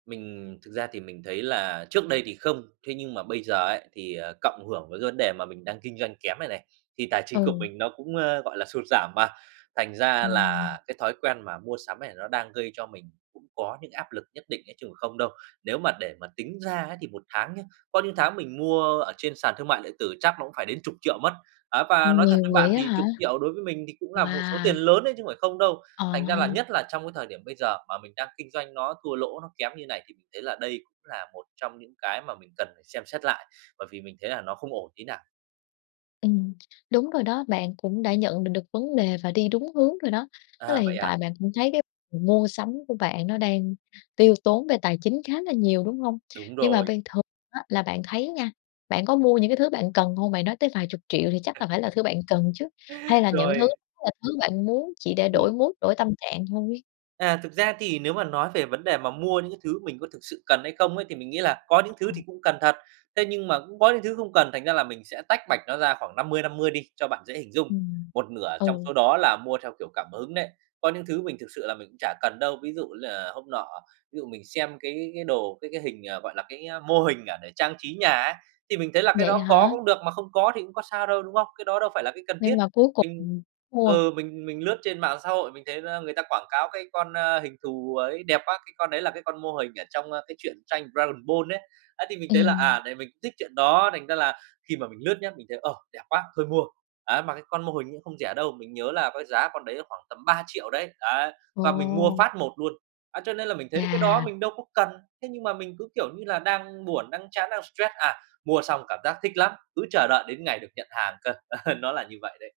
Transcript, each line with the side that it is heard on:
right: Mình thực ra thì mình thấy là trước đây thì không, thế nhưng mà bây giờ ấy, thì, à, cộng hưởng với cái vấn đề mà mình đang kinh doanh kém này này, thì tài chính của
left: Ừ.
right: mình nó cũng, ơ, gọi là, sụt giảm mà. Thành ra
left: Ừm.
right: là cái thói quen mà mua sắm này, nó đang gây cho mình cũng có những áp lực nhất định ấy chứ cũng không đâu. Nếu mà để mà tính ra ấy thì 1 tháng nhá, có những tháng mình mua ở trên sàn thương mại điện tử chắc nó cũng phải đến chục triệu mất. Á và nói thật với
left: Nhiều vậy
right: bạn,
left: á
right: thì
left: hả?
right: chục triệu đối với mình thì cũng là một số
left: Wow!
right: tiền lớn ấy chứ phải không đâu,
left: Ờ
right: thành ra là
left: ha.
right: nhất là trong cái thời điểm bây giờ mà mình đang kinh doanh nó thua lỗ, nó kém như này thì mình thấy là đây cũng là một trong những cái mà mình cần phải xem xét lại, bởi vì mình thấy là nó không ổn tí nào.
left: Ừm, đúng rồi đó, bạn cũng đã nhận được được vấn đề và đi đúng hướng rồi đó. Tức là
right: À, vậy
left: hiện tại
right: à?
left: bạn cũng thấy cái m mua sắm của bạn, nó đang tiêu tốn về tài chính khá là nhiều, đúng hông?
right: Đúng
left: Nhưng mà
right: rồi.
left: ban thường á là bạn thấy nha, bạn có mua những cái thứ bạn cần hông? Bạn nói tới vài chục triệu thì chắc là phải là thứ bạn cần chứ? Hay là những thứ
right: Rồi.
left: là thứ bạn muốn chỉ để đổi
right: Ừm.
left: mood, đổi tâm trạng thôi?
right: À, thực ra thì nếu mà nói về vấn đề mà mua những cái thứ mình có thực sự cần hay không ấy, thì mình nghĩ là có những thứ
left: Ừm.
right: thì cũng cần thật. Thế nhưng mà cũng có những thứ không cần, thành ra là mình sẽ tách bạch nó ra khoảng 50-50 đi cho bạn dễ hình dung.
left: Ừm,
right: Một nửa trong
left: ừ.
right: số đó là mua theo, kiểu, cảm hứng đấy, có những thứ mình thực sự là mình cũng chả cần đâu. Ví dụ như là hôm nọ, ví dụ mình xem cái cái đồ cái cái hình, à, gọi là, cái, a, mô hình, à, để trang trí nhà á thì mình thấy là cái
left: Vậy
right: đó có
left: hả?
right: cũng được, mà không có thì cũng có sao đâu, đúng không? Cái đó đâu phải là cái cần thiết.
left: Nhưng mà cuối cùng,
right: Mình
left: ừm, mua.
right: ừ, mình mình lướt trên mạng xã hội mình thấy ra người ta quảng cáo cái con, ơ, hình thù ấy đẹp quá, cái con đấy là cái con mô hình ở trong, ơ, cái chuyện tranh Dragon Ball ấy. Á thì mình thấy là,
left: Ừm.
right: à, này mình thích chuyện đó, thành ra là khi mà mình lướt nhá, mình thấy: "Ờ, đẹp quá, thôi mua." Á, mà cái con mô hình cũng không rẻ đâu, mình nhớ là có giá con đấy, à, khoảng tầm 3.000.000 đấy, đấy, và mình mua
left: Ồ.
right: phát một luôn, á, cho nên là mình thấy là cái đó
left: Chà!
right: mình đâu có cần. Thế nhưng mà mình cứ, kiểu như là, đang buồn, đang chán, đang stress, à, mua xong cảm giác thích lắm, cứ chờ đợi đến ngày được nhận hàng cơ, nó là như vậy đấy.